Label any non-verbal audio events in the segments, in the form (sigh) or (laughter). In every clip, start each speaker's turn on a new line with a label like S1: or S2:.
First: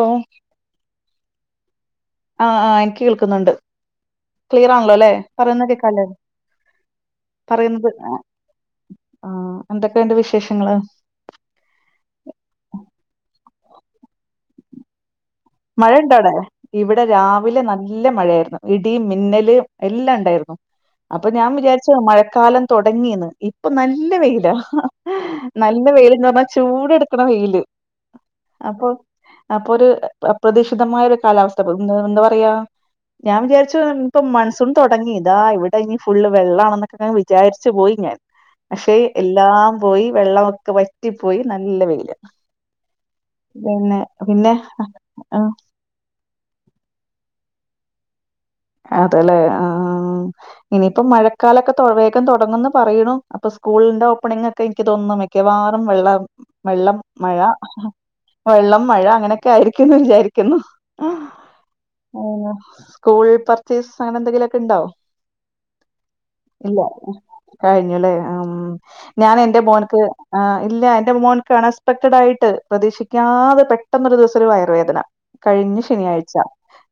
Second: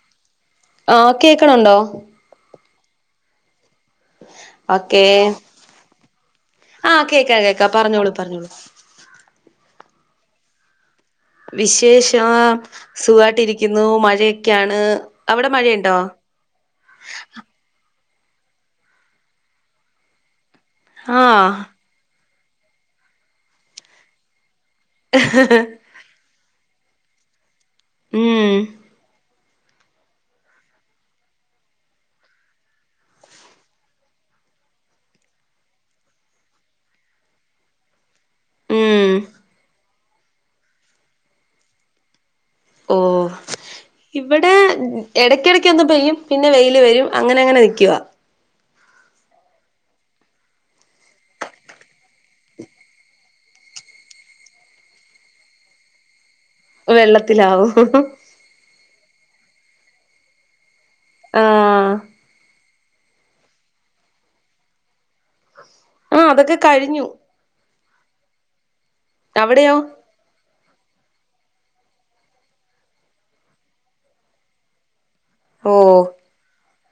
S1: ഓ
S2: കേക്ക് ണ്ണ്ടോ
S1: ആ ആ എനിക്ക് കേൾക്കുന്നുണ്ട് ക്ലിയറാണല്ലോ
S2: ഓക്കേ
S1: ല്ലേ പറയുന്നത് കേക്കാലേ
S2: ആഹ് കേക്കാം കേക്കാം
S1: പറയുന്നത്
S2: പറഞ്ഞോളൂ പറഞ്ഞോളൂ
S1: ആഹ എന്തൊക്കെഉണ്ട് വിശേഷങ്ങള്
S2: വിശേഷം സുഖായിട്ടിരിക്കുന്നു മഴയൊക്കെയാണ് അവിടെ
S1: മഴ
S2: മഴയുണ്ടോ
S1: ഉണ്ടോടെ ഇവിടെ രാവിലെ നല്ല നല്ല മഴയായിരുന്നു ഇടീം മിന്നല് എല്ലാം ഉണ്ടായിരുന്നു അപ്പൊ ഞാൻ
S2: ആഹ്
S1: വിചാരിചു മഴ കാലം തുടങ്ങിയന്ന് ഇപ്പൊ നല്ല വെയിലാ നല്ല വെയിലന്ന് പറഞ്ഞാ ചൂട് എടുക്കണ വെയ്ല്
S2: ഉം
S1: അപ്പൊ അപ്പൊര് അപ്രതീക്ഷിതമായ ഒരു കാലാവസ്ഥകൾ മോറെന്താപറയാ ഞാൻ വിചാരിച്ചു ഇപ്പൊ മൺസൂൺ തുടങ്ങി താ ഇവിടെ ഇ ഫുള്ള് വെള്ളാണെന്നൊക്കെ ഇങ്ങനെ വിചാരിച്ചു പോയി ഞാൻ പക്ഷെ
S2: ഉം
S1: എല്ലാം പോയി വെള്ളവൊക്കെ വറ്റിപ്പോയി നല്ല വെയ്ല്
S2: ഓ ഇവിടെ
S1: ആഹ്
S2: ഇടയ്ക്കിടക്ക്ഒന്ന് പെയ്യും പിന്നെ വെയ്ല് വരും അങ്ങനെ അങ്ങനെ നിക്കുവാ
S1: അതെല്ലെ ആഹ് ഇനിയിപ്പോ മഴക്കാലൊക്കെ വേഗംതൊടങ്ങന്ന് പറയൂണു അപ്പൊ സ്കൂളിന്റെ ഓപ്പണിങൊക്കെ എനിക്ക് തോന്നുന്നു മിക്കവാറും വെള്ളം വെള്ളം മഴ
S2: വെള്ളത്തിലാവും
S1: വെള്ളം മഴ അങ്ങനെ ആയിരിക്കുന്നു വിചാരിക്കുന്നു ആഹ
S2: ആഹ്
S1: അ സ്കൂൾ പർച്ചേസ് അങ്ങനെ എ ന്തെങ്കിലൊക്കെ ഉണ്ടോ
S2: ആഹ് അതൊക്കെ
S1: ഇല്ല
S2: കഴിഞ്ഞു
S1: കഴ്- അല്ലേ ആമ് ഞാൻ എന്റെ
S2: അവിടെയോ
S1: മോൻക്ക് ആ ഇല്ല എന്റെ മോന്ക്ക്‌ അനസ്പെക്ടഡ് ആയിട്ട് പ്രതീക്ഷിക്കാതെ പെട്ടന്നൊരു ദിവസം ഒരുവയറ് വേദന
S2: ഓഹ്
S1: കഴിഞ്ഞശനിയാഴ്ച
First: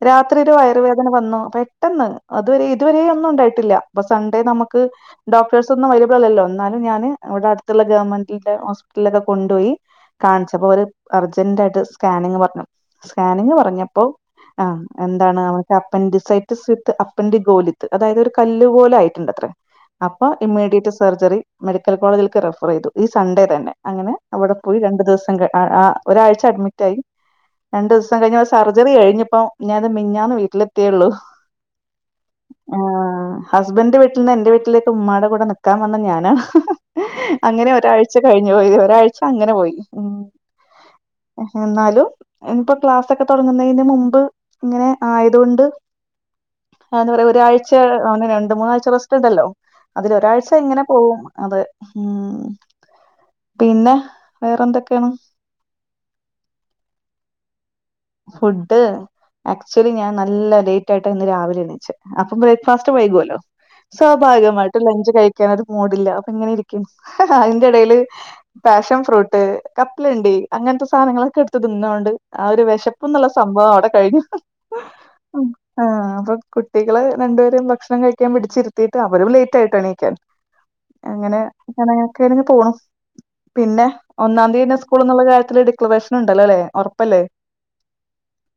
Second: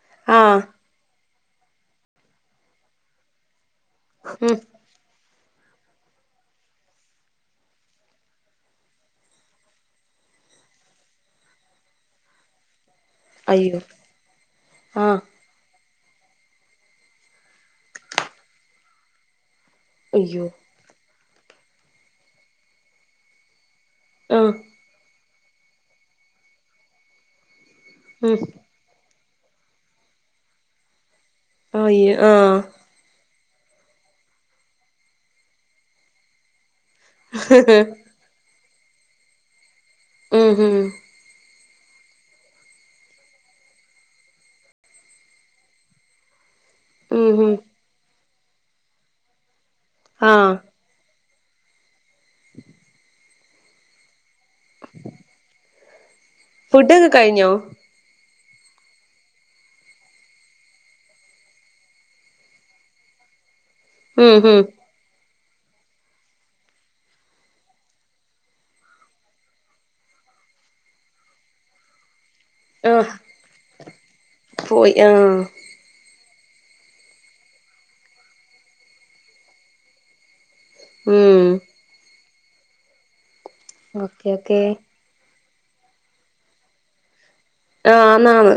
S1: രാത്രി ഒരു
S2: ആഹ്
S1: വയറുവേദന വന്നു പെട്ടെന്ന് അതുവരെ ഇതുവരെയൊ ന്നും ഉണ്ടായിട്ടില്ല അപ്പൊ സൺഡേ
S2: ഉം
S1: നമുക്ക് ഡോക്ടേഴ്സ് ഒന്നും അവൈലഅബ്ൾ അല്ലല്ലോ എന്നാലും ഞാന് അവ്ടെ അടുത്തുള്ള ഗവൺമെന്റിൽത്തെ ഹോസ്പിറ്റലിലൊക്കെ കൊണ്ടോയി കാണിച്ചപ്പോ അവര് അർജന്റായിട്ട് സ്കാനിങ് പറഞ്ഞു സ്കാനിങ്
S2: അയ്യോ
S1: പറഞ്ഞപ്പോ ആഹ
S2: ആഹ്
S1: എന്താണ് അവൻക്ക പെൻഡിസൈഡ് ദിസ് വിത്ത് അപ്പൻ്റി ഗോലിത്ത് അതായത് ഒരു കല്ല്ഗോൽ ആയിട്ടിണ്ടത്രേ. അപ്പ
S2: അയ്യോ
S1: ഇമ്മീഡിയറ്റ് സർജറി മെഡിക്കൽ കോളേജിലേക്ക് റെഫർ ചെയ്തു ഈ സൺഡേ തന്നെ. അങ്ങനെ അവട
S2: ആഹ്
S1: പോയി രണ്ടു ദിവസം കെട - ആ ആ ഒരാഴ്ച അഡ്മിറ്റായി രണ്ട് ദിവസം
S2: ഉം
S1: കഴിഞ്ഞാൽ സർജറി കഴിഞ്ഞു. ഇപ്പൊ ഞാനത് മിഞ്ഞാന്ന് വീട്ടിലെത്തിയേള്ളൂ.
S2: (unintelligible) ആഹ്
S1: ഹസ്ബൻന്റ വീട്ടീന്ന് എന്റെ വീട്ടിലേക്ക് ഉ്മ്മാട കൂടെ നിക്കാമ്മന്ന ഞാനാണ് അങ്ങിനെ ഒരാഴ്ച കഴിഞ്ഞു. (unintelligible) ഒരാഴ്ച അങ്ങന പോയി. ഉം.
S2: ഇം ഹ്
S1: എന്നാലും ഇനിപ്പ ക്ലാസ്സൊക്കെ തൊടങ്ങുന്നതിന് മുമ്പ് ഇങ്ങനെ ആയത്കൊണ്ട് എന്താ പറയാ
S2: ഉം ഹും
S1: ഒരാഴ്ച ഒന്ന് രണ്ട് മൂന്നാഴ്ച്ച റെസ്റ്റുണ്ടല്ലോ അതിലൊരാഴ്ച്ച
S2: ആഹ്
S1: ഇങ്ങനെ പോകും. അതെ ഊം പിന്ന വേറന്തൊക്കേണ്.
S2: ഫുഡക്കെ കഴിഞ്ഞോ
S1: ഫുഡ് ആക്ച്വലി ഞാൻ നല്ല ലേറ്റായിട്ടാ ഇന്ന് രാവിലെ എഴുന്നേച്ചെ അപ്പൊ ബ്രേക്ക്ഫാസ്റ്റ് വൈകുവല്ലോ.
S2: ഉം ഹും
S1: സൗഭാഗ്യമായിട്ട് ലഞ്ച് കൈ (unintelligible) മൂടില്ല അപ്പിങ്ങിനിരിക്കും അതിന്റെ എടേല് പാഷൻ ഫ്രൂട്ട്, കപ്പലണ്ടി അങ്ങനത്ത സാധനങ്ങളൊക്കെ എടുത്ത് തിന്നൊണ്ട് ആ ഒരു വേ
S2: ആഹ്
S1: ഇപ്പന്നുള്ള സംഭവം അവിടെ കഴിഞ്ഞു
S2: പോയി ആഹ്
S1: ഉം ആ അതൊ കുട്ടികള് രണ്ടുപേരേം ഭക്ഷണം കഴിക്കാൻ പിടിച്ചിരുത്തീട്ട് അവരും ലേറ്റ് ആയിട്ടാ എണീക്കാൻ. അങ്ങന
S2: ഉം
S1: (unintelligible) (unintelligible) പോണം. പിന്നെ
S2: ഓക്കെ ഓക്കെ
S1: ഒന്നാതീയന്നേ സ്കൂളെന്നുള്ള കാര്യ (unintelligible) ഡിക്ലറേഷൻ ഇണ്ടല്ലോല്ലെ ഒറപ്പല്ലേ
S2: ആ ന്നാന്ന്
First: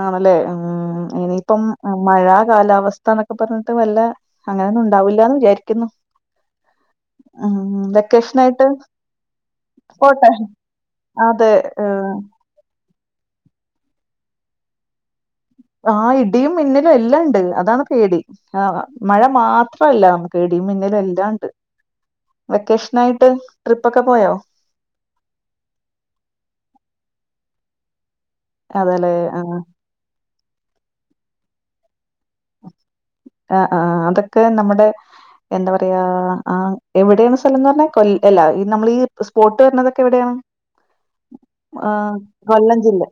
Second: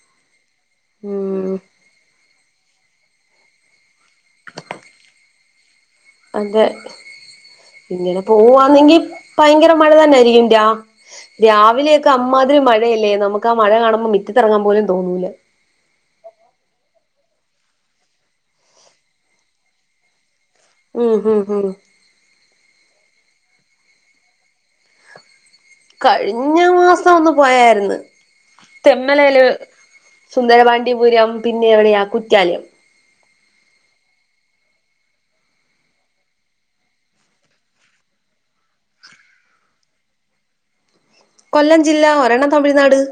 S1: ആണ്ലേ ഉം ഉം ഇനിയിപ്പം ഉം മഴ കാലാവസ്ഥാന്നൊക്കെ പർഞ്ട്ട് വല്ല അങ്ങനെന്നുണ്ടാവുല്ലാന്ന് വിചാര് ക്ക്ന്നു
S2: അതെ പിന്നെന്
S1: വെക്കേഷനായിട്ട്
S2: പോവാന്നെങ്കി ഭയ്ങ്കര മഴ
S1: പോട്ടെ
S2: തന്നായ്രിക്കും രാ
S1: അതെ
S2: രാവിലെയൊക്കെ
S1: ഏഹ്,
S2: അമ്മാതിരി മഴയല്ലേ നമുക്ക് ക്ക മഴ കാണുമ്പോ മിറ്റത്തിറങ്ങാൻ പോലും തോന്നൂല
S1: ആ ഇടിയും മിന്നലും എല്ലാണ്ട് അതാണ് പേടി ആ മഴ മാത്രല്ല ടി മിന്നല്
S2: ഉം ഹും
S1: എല്ലാണ്ട്
S2: ഹും
S1: വെക്കേഷ് നൈട്ട് ട്രിപ്പൊക്കെ പോയോ
S2: കഴിഞ്ഞ മാസം ഒന്ന് പോയാര്ന്ന്
S1: അതെ ലേ ആഹ്
S2: സുന്ദരപാണ്ടിപുരം പിന്നെ എവിടെയാ കുറ്റാലിയം
S1: ആ ആ അതൊക്കെ നമ്മടെ എന്താ പറയാ ആ എവിടേണ് സ്ഥലന്ന് പർഞ്ഞെ കൊൽ അല്ല ഈ നമ്മള് ഈ സ്പോട്ട് വര്ണതൊക്കെ എവിടെയാണ്
S2: കൊല്ലം
S1: ആ
S2: ജില്ല ഒരെണ്ണം
S1: കൊല്ലം
S2: തമിഴ്നാട്
S1: ജില്ല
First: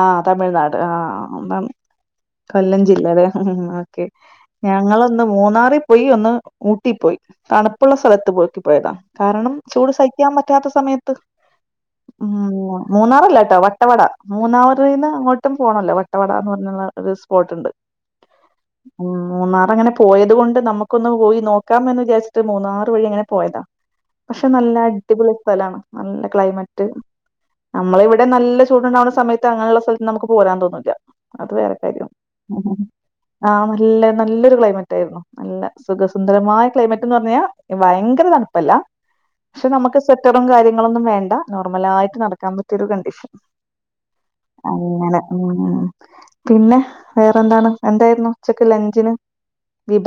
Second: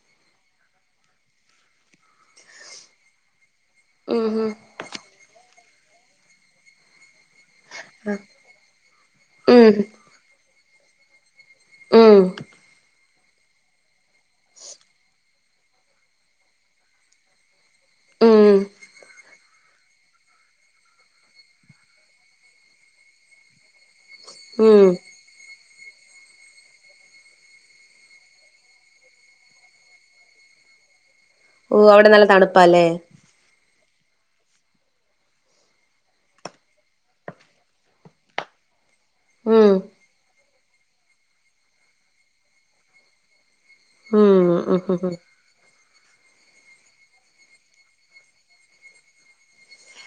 S1: ആ തമിഴ്നാട് ആ അതാണു കൊല്ലം ജില്ലലെ
S2: ഉം
S1: ഞങ്ങളന്ന് മൂന്നാറി പോയിവന്ന് ഊട്ടീപ്പോയി തണുപ്പ്‌ള്ള സ്ഥലത്ത് (unintelligible) നോക്കി പോയതാ കാരണം
S2: ഉം
S1: ചൂട് സഹിക്കാൻ പറ്റാത്ത സമയത്ത് ഉം ഉം മൂന്നാറല്ലാട്ടോ വട്ടവട മൂന്നാറിന്നങ്ങോ ത്തം പോണല്ലോ വട്ടവട എന്ന് പറഞ്ഞുള്ള ഒരു സ്പോട്ടിണ്ട്
S2: ഉം ഉം
S1: ഉം മൂന്നാറങ്ങനെ പോയത് കൊണ്ട് നമുക്കൊന്ന് പോയി നോക്കാമെന്ന് വിചാരിച്ചിട്ട് മൂന്നാറ് വഴി അങ്ങനെ പോയതാ പക്ഷെ നല്ല
S2: ഉം
S1: അടിപൊളി സ്ഥലാണ്. നല്ല ക്ലൈമറ്റ് നമ്മളെ ഇവിടെ നല്ല ചൂടുണ്ടാവുന്ന സമയത്ത് അങ്ങനെയുള്ള സ്ഥലത്ത് നമുക്ക് പോരാൻ തോന്നൂല്യ
S2: ഓ അവിടെ നല്ല തണുപ്പാല്ലേ?
S1: ആ നല്ല നല്ലൊരു ക്ലൈമറ്റാരുന്നു നല്ല സുഖസുന്ദരമായ ക്ലൈമറ്റ് എന്ന് പറഞ്ഞ് കഴിഞ്ഞാ ഭയങ്കര തണുപ്പല്ല പക്ഷെ
S2: ഉം
S1: നമ്മക്ക് സെറ്റപ്പ് റ്റും കാര്യങ്ങളൊന്നും വേണ്ട നോർമലായിട്ട് നടക്കാൻ പറ്റിയൊരു കണ്ടീഷൻ
S2: ഉം ഉം
S1: അങ്ങനെ ഉം പിന്നെ വേറെന്താണ് എന്തായി ഇന്ന് ഉച്ചക്ക് ലഞ്ചിന് വിഭ്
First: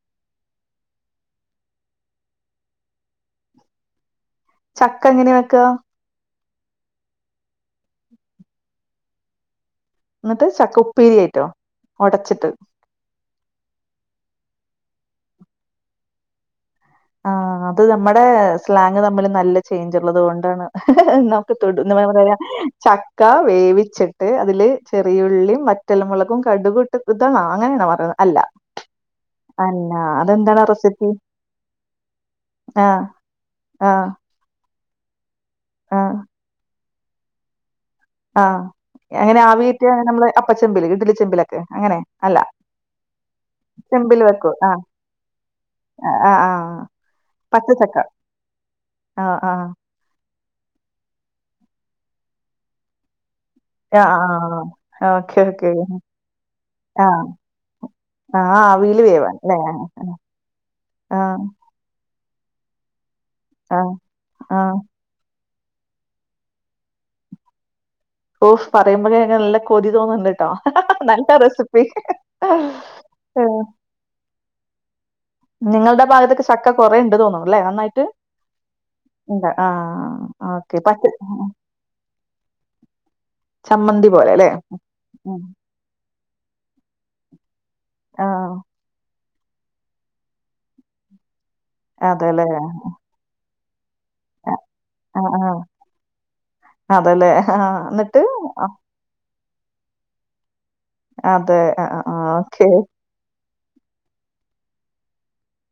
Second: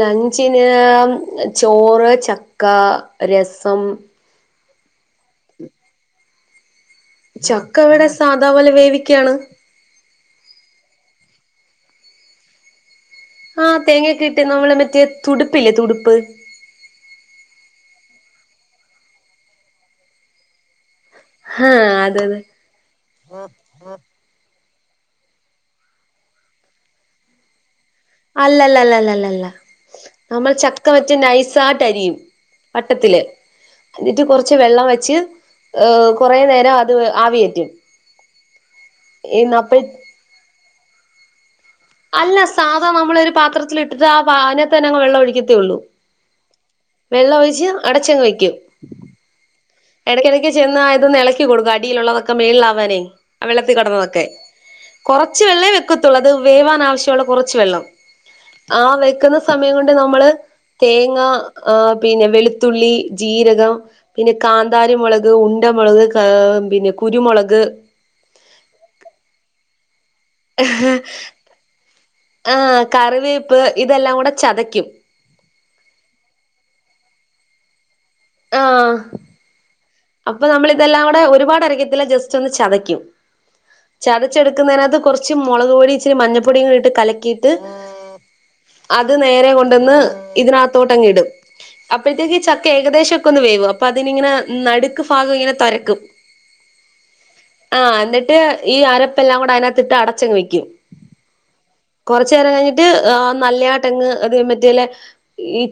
S2: ലെഞ്ചിന് ചോറ് ചക്ക് ക്കാ, രസം
S1: ചക്ക എങ്ങനെയാ വെക്കാ
S2: ചക്ക ഇവിടെ സാദാപോലെ വേവിക്കയാണ്
S1: എന്നിട്ട് ചക്ക ഉപ്പേരി ആയിട്ടോ ഒടച്ചിട്ട്,
S2: ആ തേങ്ങയൊക്കെ ഇട്ട് നമ്മടെ മറ്റേ തുടുപ്പില്ലേ തുടുപ്പ്?
S1: ആ അത് നമ്മുടെ സ്ലാങ് തമ്മിൽ നല്ല ചേയ്ഞ്ചുള്ളത് കൊണ്ടാണ്. നമുക്ക്
S2: ആഹ്
S1: തൊടും എന്ത
S2: അതെ
S1: പറയാ
S2: അതെ
S1: ചക്ക വേവിച്ചിട്ട് അതില് ചെറിയുള്ളിയും വറ്റൽമുളകും കടുകിമിട്ട് ഇത നാളെയാണോ
S2: അല്ലല്ലല്ലല്ലല്ലല്ല നമ്മൾ
S1: അതെന്താണ് ആ
S2: ചക്ക
S1: റെസിപ്പി?
S2: വച്ച് നൈസായിട്ട് അരിയും
S1: ആഹ്,
S2: വട്ടത്തിൽ
S1: ആഹ്,
S2: എന്നിട്ട് കുറച്ച് വെള്ളം വെ ച്ച് ഏഹ്
S1: ആഹ്,
S2: കുറെ നേരം അ ത് ആവി കേറ്റും.
S1: ആഹ്‌ അങ്ങനെ ആവി കേറ്റിയ നമ്മള് അപ്പചെമ്പില് ഇഡ്ഡലി ചെമ്പിലാ
S2: അല്ല സാധാ നമ്മളൊരു പാത്രത്തിലിട്ടിട്ട് ആ
S1: ചെമ്പില് വെക്കും. ആഹ്,
S2: അതിനകത്തന്നെ അങ്ങ് വെള്ളം ഒഴിക്കത്തേയുള്ളൂ.
S1: ആഹ്, ആഹ്.
S2: വെള്ളം ഒഴിച്ച്
S1: പച്ചച്ചക്ക.
S2: അടച്ചങ്ങ് വെക്കും.
S1: ആഹ്, ആഹ്.
S2: ഇടക്കിടയ്ക്ക് ചെന്ന ഇതൊന്നു വെള്ളത്തിൽ
S1: ആഹ്,
S2: കടന്നൊതൊക്കെ
S1: ആഹ്. ഓക്കെ,
S2: കുറച്ച് വെള്ളമേ
S1: ഓക്കെ.
S2: വെക്കത്തുള്ളൂ അത് വേവാൻ ആവശ്യമുള്ള
S1: ആഹ്,
S2: കുറച്ച് വെള്ളം
S1: ആഹ്
S2: ആ
S1: ആവിയില് വേവാൻ
S2: വെക്കുന്ന
S1: ല്ലേ?
S2: സമയം കൊണ്ട് നമ്മള് തേങ്ങ
S1: ആഹ്,
S2: പിന്നെ വെളു ത്തുള്ളി ജീരകം
S1: ആഹ്,
S2: പിന്നെ
S1: ആഹ്.
S2: കാന്താരി മുളക് ഉണ്ടമുളക് കാ ആ പിന്നെ കുരുമുളക്
S1: ഓഹ് പറയുമ്പോ തന്നെ നല്ല കൊ തോന്നിട്ടോ നല്ല റെസിപ്പി
S2: ആഹ്
S1: ആഹ്.
S2: കറിവേപ്പ് ഇതെല്ലാം കൂടെ ചതക ക്കും
S1: നിങ്ങളുടെ ഭാഗത്തൊക്കെ ചക്ക കുറേണ്ട് തോന്നുണു അല്ലെ നന്നായിട്ട്
S2: ആ
S1: ഇണ്ട്. ആഹ്,
S2: അപ്പൊ നമ്മൾ
S1: ഓക്കെ.
S2: ഇതെല്ലാം
S1: പച്ച
S2: കൂടെ ഒരുപാട് അരക്കത്തില്ല ജസ്റ്റ് ഒന്ന് ചതയ്ക്കും
S1: ചമ്മന്തി പോലെ ല്ലേ?
S2: ചതച്ചെടുക്കുന്നതിനതിനകത്ത് കുറച്ച്
S1: ഉം.
S2: മുളക് പൊടീ ഇച്ചിരി മഞ്ഞ പൊടികൾ ഇട്ട് കലക്കീട്ട് ത്
S1: ആഹ്.
S2: അത് നേരെ കൊണ്ടുവന്ന് ഇതിനകത്തോട്ട് അങ് ഇടും അപ്പഴത്തേക്ക്
S1: അതെല്ലേ.
S2: ചക്ക ഏകദേശം വേവും അപ്പോ അതിങ്ങനെ
S1: അ
S2: നടുക്ക്
S1: ആ
S2: ഭാഗം
S1: ആ.
S2: ഇങ്ങനെ തൊരക്കും ആ എന്നിട്ട് ഈ അരപെല്ലാം കൂടെ അ അതിനകത്തിട്ട് അടച്ചങ് വെക്കും
S1: അതെ. അ അ ആ
S2: കൊറച്ചു
S1: ആ,
S2: നേരം
S1: ഓക്കെ.
S2: കഴിഞ്ഞിട്ട് നല്ല ആട്ടങ്ങ് അത് മറ്റേല് ഈ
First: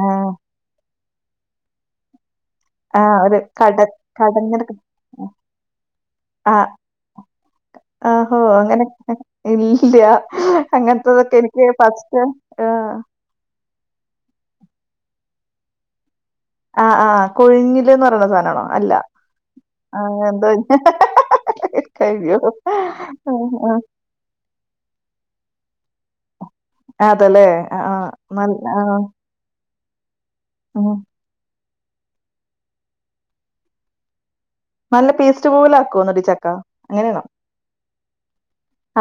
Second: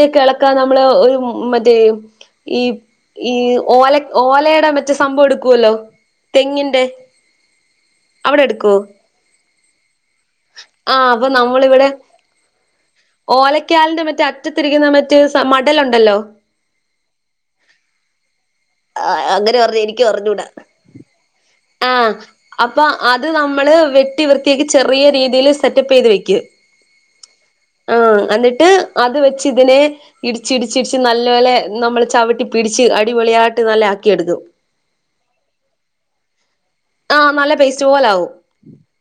S1: ആ.
S2: ഇളക്കാൻ നമ്മള് ഒരു മറ്റേ (inaudible) ഈ
S1: ആ
S2: ഈ
S1: ഒരു കട
S2: ഓല ഓലയുടെ
S1: കടഞ്ഞെടുക്ക
S2: മറ്റേ സംഭവം എടുക്കുവല്ലോ
S1: ആ.
S2: തെങ്ങിന്റെ അവിടെ എടുക്കുവോ
S1: ഇല്ല്യാ അങ്ങനത്തതൊക്കെ എനിക്ക്
S2: നമ്മളിവിടെ
S1: ഫസ്റ്റ് ആ
S2: ക്കാലിന്റെ മറ്റേ അറ്റത്തിരിക്കുന്ന മറ്റേ മടലുണ്ടല്ലോ
S1: ആ ആ കൊഴിഞ്ഞില്ന്ന് പറയുന്ന സാധനമാണോ
S2: ആ അങ്ങനെ പറഞ്ഞ എനിക്കും അറിഞ്ഞൂടാ ആ
S1: അയ്യോ!
S2: അപ്പൊ അത്
S1: ആഹ്
S2: നമ്മള്
S1: ആഹ്.
S2: വെട്ടി വൃത്തിയാക്കി ചെ റിയ രീതിയിൽ സെറ്റപ്പ് ചെയ്ത് വെയ്ക്കും
S1: അതല്ലേ.
S2: ആ
S1: നല്ല
S2: എന്നിട്ട്
S1: ആ.
S2: അത് വെച്ച് ഇതിനെ ഇടിച്ച്
S1: ഉം.
S2: ഇടച്ചിടിച്ച് നല്ലപോലെ നമ്മള് ചവിട്ടി പിടിച്ച് അടിപൊളിയാ നല്ല ആക്കിയെടുക്കും
S1: നല്ല പേസ്റ്റ് പോലെ ആക്കുവോന്നിട്ട് ഈ ചക്ക അങ്ങനെയാണോ
S2: പോലാവും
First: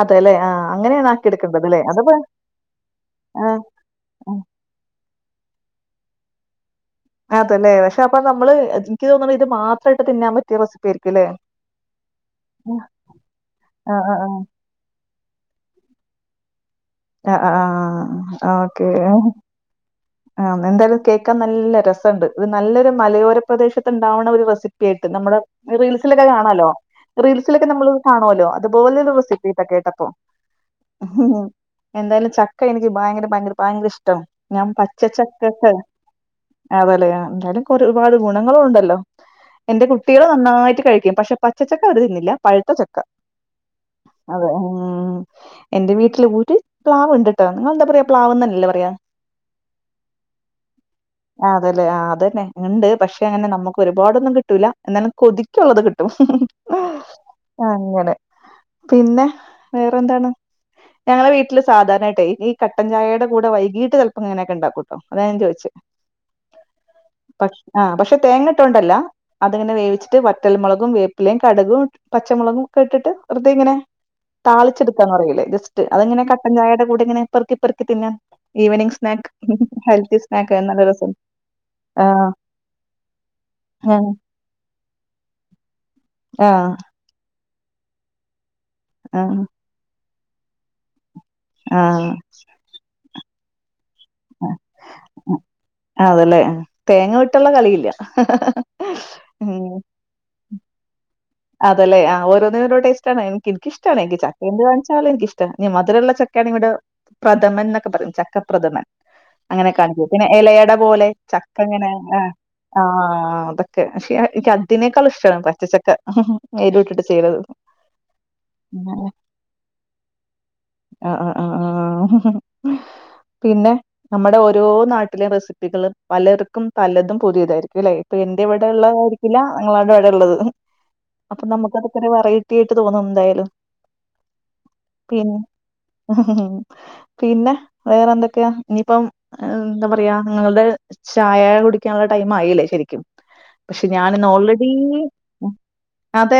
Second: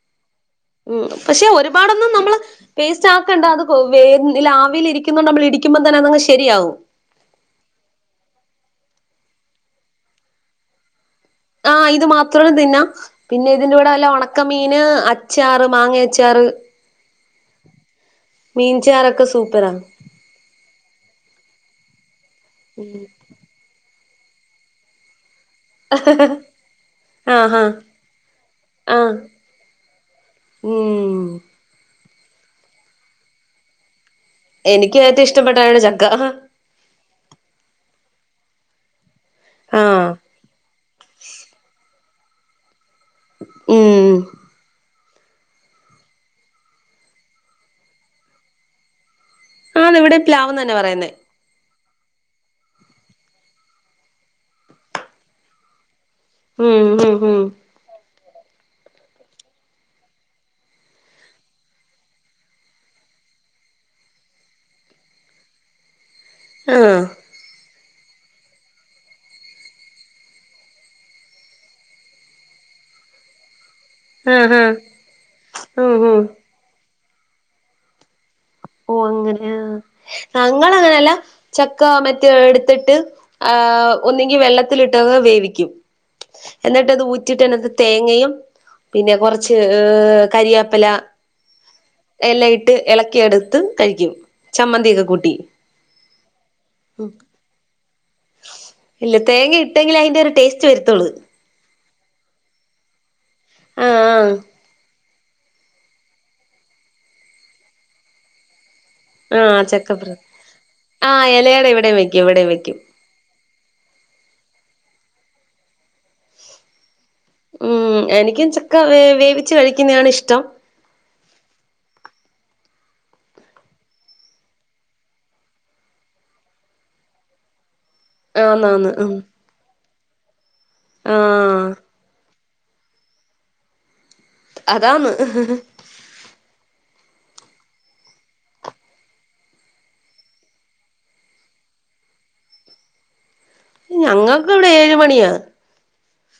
S1: അതെല്ലേ. ആ
S2: മ്
S1: അങ്ങനെയാണ് ആക്കി
S2: പക്ഷെ
S1: എടുക്കേണ്ടത് ല്ലേ?
S2: ഒരുപാടൊന്നും
S1: അതപ്പോ
S2: നമ്മള് പേസ്റ്റ് ആക്കണ്ട
S1: ആ
S2: അത് വ
S1: ആ.
S2: ആവിൽ ഇരിക്കുന്നുണ്ട് നമ്മൾ ഇടിക്കുമ്പോ തന്നെ ശെ ശരിയാവും
S1: അതേല്ലെ പക്ഷെ അപ്പൊ നമ്മള് എനിക്ക് തോന്നണ് ഇത് മാത്രമായിട്ട് തിന്നാൻ പറ്റിയ റെസിപ്പി ആയിരി
S2: ആ ഇത് മാത്രവും തിന്നാം പിന്നെ ഇതിന്റൂടെ
S1: ആഹ്
S2: വല്ല
S1: ആഹ് ആഹ്.
S2: ഉണക്കമീന് അച്ചാ ച്ചാറ് മാങ്ങ അച്ചാറ്
S1: ആ ആ ഓക്കെ
S2: മീൻചാറൊക്കെ സൂപ്പറാ
S1: ആ എന്തായാലും കേൾക്കാൻ നല്ല രസ്‌ണ്ട് ഇത് നല്ലൊരു മലയോര പ്രദേശ ത്തുണ്ടാവുണ ഒരു റെസിപ്പിയായിട്ട് നമ്മുടെ റീൽസിലൊക്കെ കാണാലോ
S2: ആഹാ
S1: റീൽസിലൊക്കെ നമ്മൾ കാണുല്ലോ അതുപോലൊരു
S2: ആഹ്
S1: റെസിപ്പിട്ടൊ കേട്ടപ്പോ
S2: ഉം
S1: എന്തായാലും ചക്ക എനിക്ക് ഭയങ്കര ഭയങ്കര ഭയങ്കര ഇഷ്ടന് ഞാൻ
S2: എനിക്ക് ഏറ്റവും
S1: പച്ചച്ചക്കക്കെ
S2: ഇഷ്ടപ്പെട്ടാണ് ചക്ക
S1: അതല്ല എതായാലും ഒരുപാട് ഗുണങ്ങളുമുണ്ടല്ലോ ഹലോ എന്റെ
S2: ആഹ്
S1: കുട്ടികള് നന്നായിട്ട് കഴിക്കും പക്ഷെ പച്ചച്ചക്ക അവര് തിന്നി ഇല്ല പഴുത്ത ചക്ക
S2: ഉം
S1: അതെ മ് എന്റെ വീട്ടില് പൊ പ്ലാവ് ഉണ്ടട്ട നിങ്ങെന്താ പറയാ പ്ലാവ്ന്നല്ലേ പറയാ
S2: ആന്ന് ഇവിടെ പ്ലാവ് തന്നെ പറയുനേ
S1: അല്ലെ അതന്നെ ഉണ്ട് പക്ഷെ അങ്ങനെ നമുക്ക് ഒരുപാടൊന്നും കിട്ടുല്ല എന്നാല് കൊതുക്കുള്ളത് കിട്ടും കിട്ടും
S2: ഉം ഉം ഉം
S1: അങ്ങനെ പിന്നെ വേറെ എന്താണ് ഞങ്ങളെ വീട്ടില് സാധാരണയട്ട് ഈ കട്ടൻചായയുടെ കൂടെ വൈകീട്ട് ചിലപ്പം ഇങ്ങനെയൊക്കെ ഉണ്ടാക്കൂട്ടോ അതാഞാൻ ചോദിചെ
S2: ആ
S1: ആ പക്ഷെ തേങ്ങട്ടുണ്ടല്ലോ അതിങ്ങനെ വേവിച്ചിട്ട് വറ്റൽമുളകും വേപ്പിലയും കടുകും പച്ചമുളകും ഒക്കെ ഇട്ടിട്ട് വെറുതെ ഇങ്ങനെ
S2: ആഹ് ആഹ്
S1: താളിച്ചെടുക്കാന്ന പറയിയില്ലേ ജസ്റ്റ്
S2: ഉം ഉം
S1: അതങ്ങനെ കട്ടചായ കൂടെങ്ങനെ പെറുക്കി പെറുക്കി തിന്നാൻ ഈവനിങ്
S2: ഓ
S1: സ്നാക്ക്
S2: അങ്ങനെയ
S1: ഹെൽത്തി സ്നാക്ക്
S2: ഞങ്ങൾ
S1: നല്ല രസം
S2: അങ്ങനെയല്ല ചക്ക മറ്റേ
S1: ആഹ്
S2: എടുത്തിട്ട് ആ
S1: ആഹ്
S2: ഒന്നെങ്കി വെള്ളത്തി ഇട്ട് വേവിക്കും എന്നിട്ട് അത് ഊറ്റി ഊറ്റിയിട്ട് തേങ്ങയും പിന്നെ
S1: ആഹ്
S2: കുറച്ച് ങ് കരിയാപ്പല എല്ല ഇട്ട് ഇള ക്കിയെടു ത്ത്
S1: അതെല്ലേ ആഹ് തേങ്ങ വിട്ട്ള്ള കളിയില്ല.
S2: ഇല്ല തേങ്ങ ഇട്ടെങ്കിൽ അതിന്റെ ഒരു ടേസ് റ്റ് വരുത്തോള്
S1: അതല്ലെ ആഹ് ഓരോന്നിന് ഓരോ ടേസ്റ്റാണ് എനിക്കിഷ്ടണ്
S2: ആഹ്
S1: ചക്ക എന്ത് കാണി ചക്ക എനിക്ഷ്ട മധുരമുള്ള ചക്കയാണെവിടെ പ്രഥമൻ എന്നൊക്കെ പറയും ചക്കപ്രഥമൻ
S2: ആഹ് ആഹ്
S1: അങ്ങനെ കാണിക്ക
S2: ചക്കപ്ര
S1: പിന്നെ ഇലയട പോലെ
S2: ആഹ് ഇലയട
S1: ചക്കങ്ങെ
S2: ഇവിടെയും വെക്കും
S1: ആഹ്
S2: ഇവിടെയും വെക്കും
S1: ആഹ് അതൊക്കെ പക്ഷ എനിക്ക് അതിനേക്കാളും ഇഷ്ടമാണ് പച്ചചക്ക നേയിലോട്ട് ചെയ്ത്
S2: ഉം എനിക്കും ചക്ക വേവിച്ച് കഴിക്കുന്നതാണ് ഇഷ്ടം
S1: അ ആഹ് ആഹ് പിന്നെ നമ്മുടെ ഓരോ നാട്ടിലേം റെസിപ്പികള് പലർക്കും പല്ലതും പുതിതായിരിക്കും ല്ലേ? അപ്പൊ എന്റെ ഇവിടെ
S2: ആന്നാന്ന് ഉം
S1: ഉള്ളതായിരിക്കില്ല നിങ്ങളാടെ അവിടെ ഉള്ളത് അപ്പൊ
S2: ആഹ്
S1: നമ്മുക്കതക്കെ വർ ട്ട് തോന്നുന്നുന്തായാലും
S2: അതാന്ന് ഹ് ഹ്
S1: പിന്നെ വേറെ ന്തൊക്കെയാ ഇനിയിപ്പം എന്താ പറയാ നിങ്ങൾത് ചായ കുടിക്കാനുള്ള ടൈം മായില്ലേ ശെരിക്കും.
S2: ഞങ്ങക്ക് വടെ ഏഴ് മണ്യാ.
S1: അതെ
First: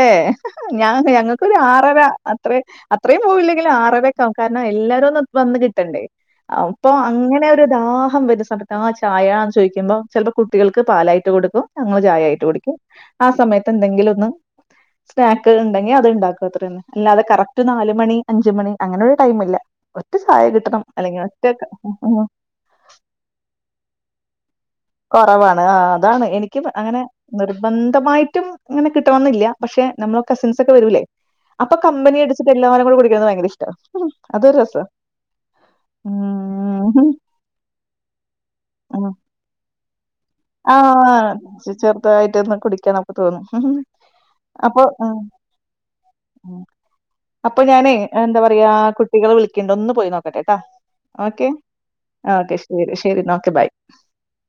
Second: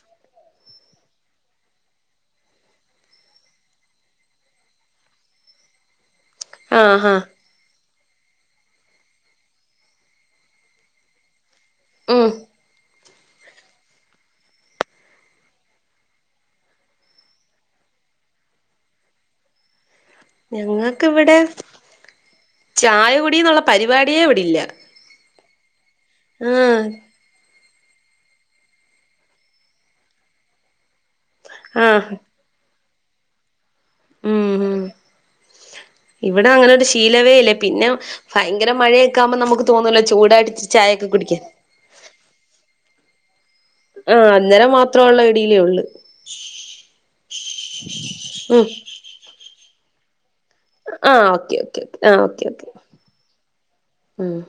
S1: ഞ ഞങ്ങക്കൊരു ആറര അത്ര അത്രയും പോവില്ലെങ്കിലും ആറരെക്കാവും കാരണം എല്ലാരും ഒന്ന് വന്ന് കിട്ടണ്ടേ. അപ്പൊ
S2: ആഹാ
S1: അങ്ങനൊരു താ ഹം (unintelligible) താ ചായ ന്ന് ചോയികുമ്പം ചെല് പ്പം കുട്ടികൾക്ക് പാലായിട്ട് കൊടുക്കും ഞങ്ങൾ
S2: ഉം
S1: ചായായിട്ട് കുടിക്കും. ആ സമയത്ത് എന്തെങ്കിലൊ ന് സ്നാക്ണ്ടെങ്കി അത്ണ്ടാകും അത്രന്നെ അല്ലാതെ കറക്റ്റ് നാല്മണി അഞ്ച്മണി അങ്ങനൊരു ടൈമില്ല. ഒറ്റ ചായ കിട്ടണം
S2: ഞങ്ങക്ക്
S1: അല്ലെങ്കിൽ
S2: ഇവടെ
S1: ഒറ്റ ക- ഉം
S2: ചായ കുടീന്ന്ള്ള പരി വാട്യേ ഇവടില്ല
S1: കൊറവാണ് ആഹ് അതാണ് എനിക്ക് അങ്ങനെ നിർ ബന്ധമായിട്ടും ഇങ്ങനെ കിട്ടണന്നില്ല പക്ഷേ നമ്മളെ കസിൻസൊകെ വരൂല്ലേ അപ്പം
S2: ആഹ്
S1: കമ്പനിയടിചിട്ട് എല്ലാ (unintelligible) (unintelligible) പഠിക്കുന്നെ ഭയങ്കരിഷ്ട
S2: ഉം ഉ ഇവിടെ അങ്ങനെ ഒരു
S1: ഉം
S2: ശീലവേ ഇല്ലേ പിന്നെ ഭയങ്കര മഴയൊക്കെകാവുംബം നമുക്കു തോന്നൂല്ലേ ചു
S1: ആഹ് ചെറുതായിട്ട് ഒന്ന് കുടിക്കണം അപ്പോതോന്നും ഉം
S2: ആഹ് അന്നേരം
S1: അപ്പൊ ആ
S2: മാത്രമുള്ള ഇടിയിലേ ഉള്ളു
S1: അപ്പൊ ഞാന് എന്താ
S2: ഉം
S1: പറയാ കുട്ടികളെ വിളി കിണ്ട് ഒന്ന് പോയി നോ ക്കട്ടെട്ടോ
S2: ആഹ്
S1: ഓകെ
S2: ഓക്കെ ഓക്കെ ഓക്കെ ആഹ്
S1: ആ
S2: ഓക്കെ
S1: ഓകെ
S2: ഓക്കെ
S1: ശരി ശരി ന്നാ ഓകെ ബൈ
S2: ഉം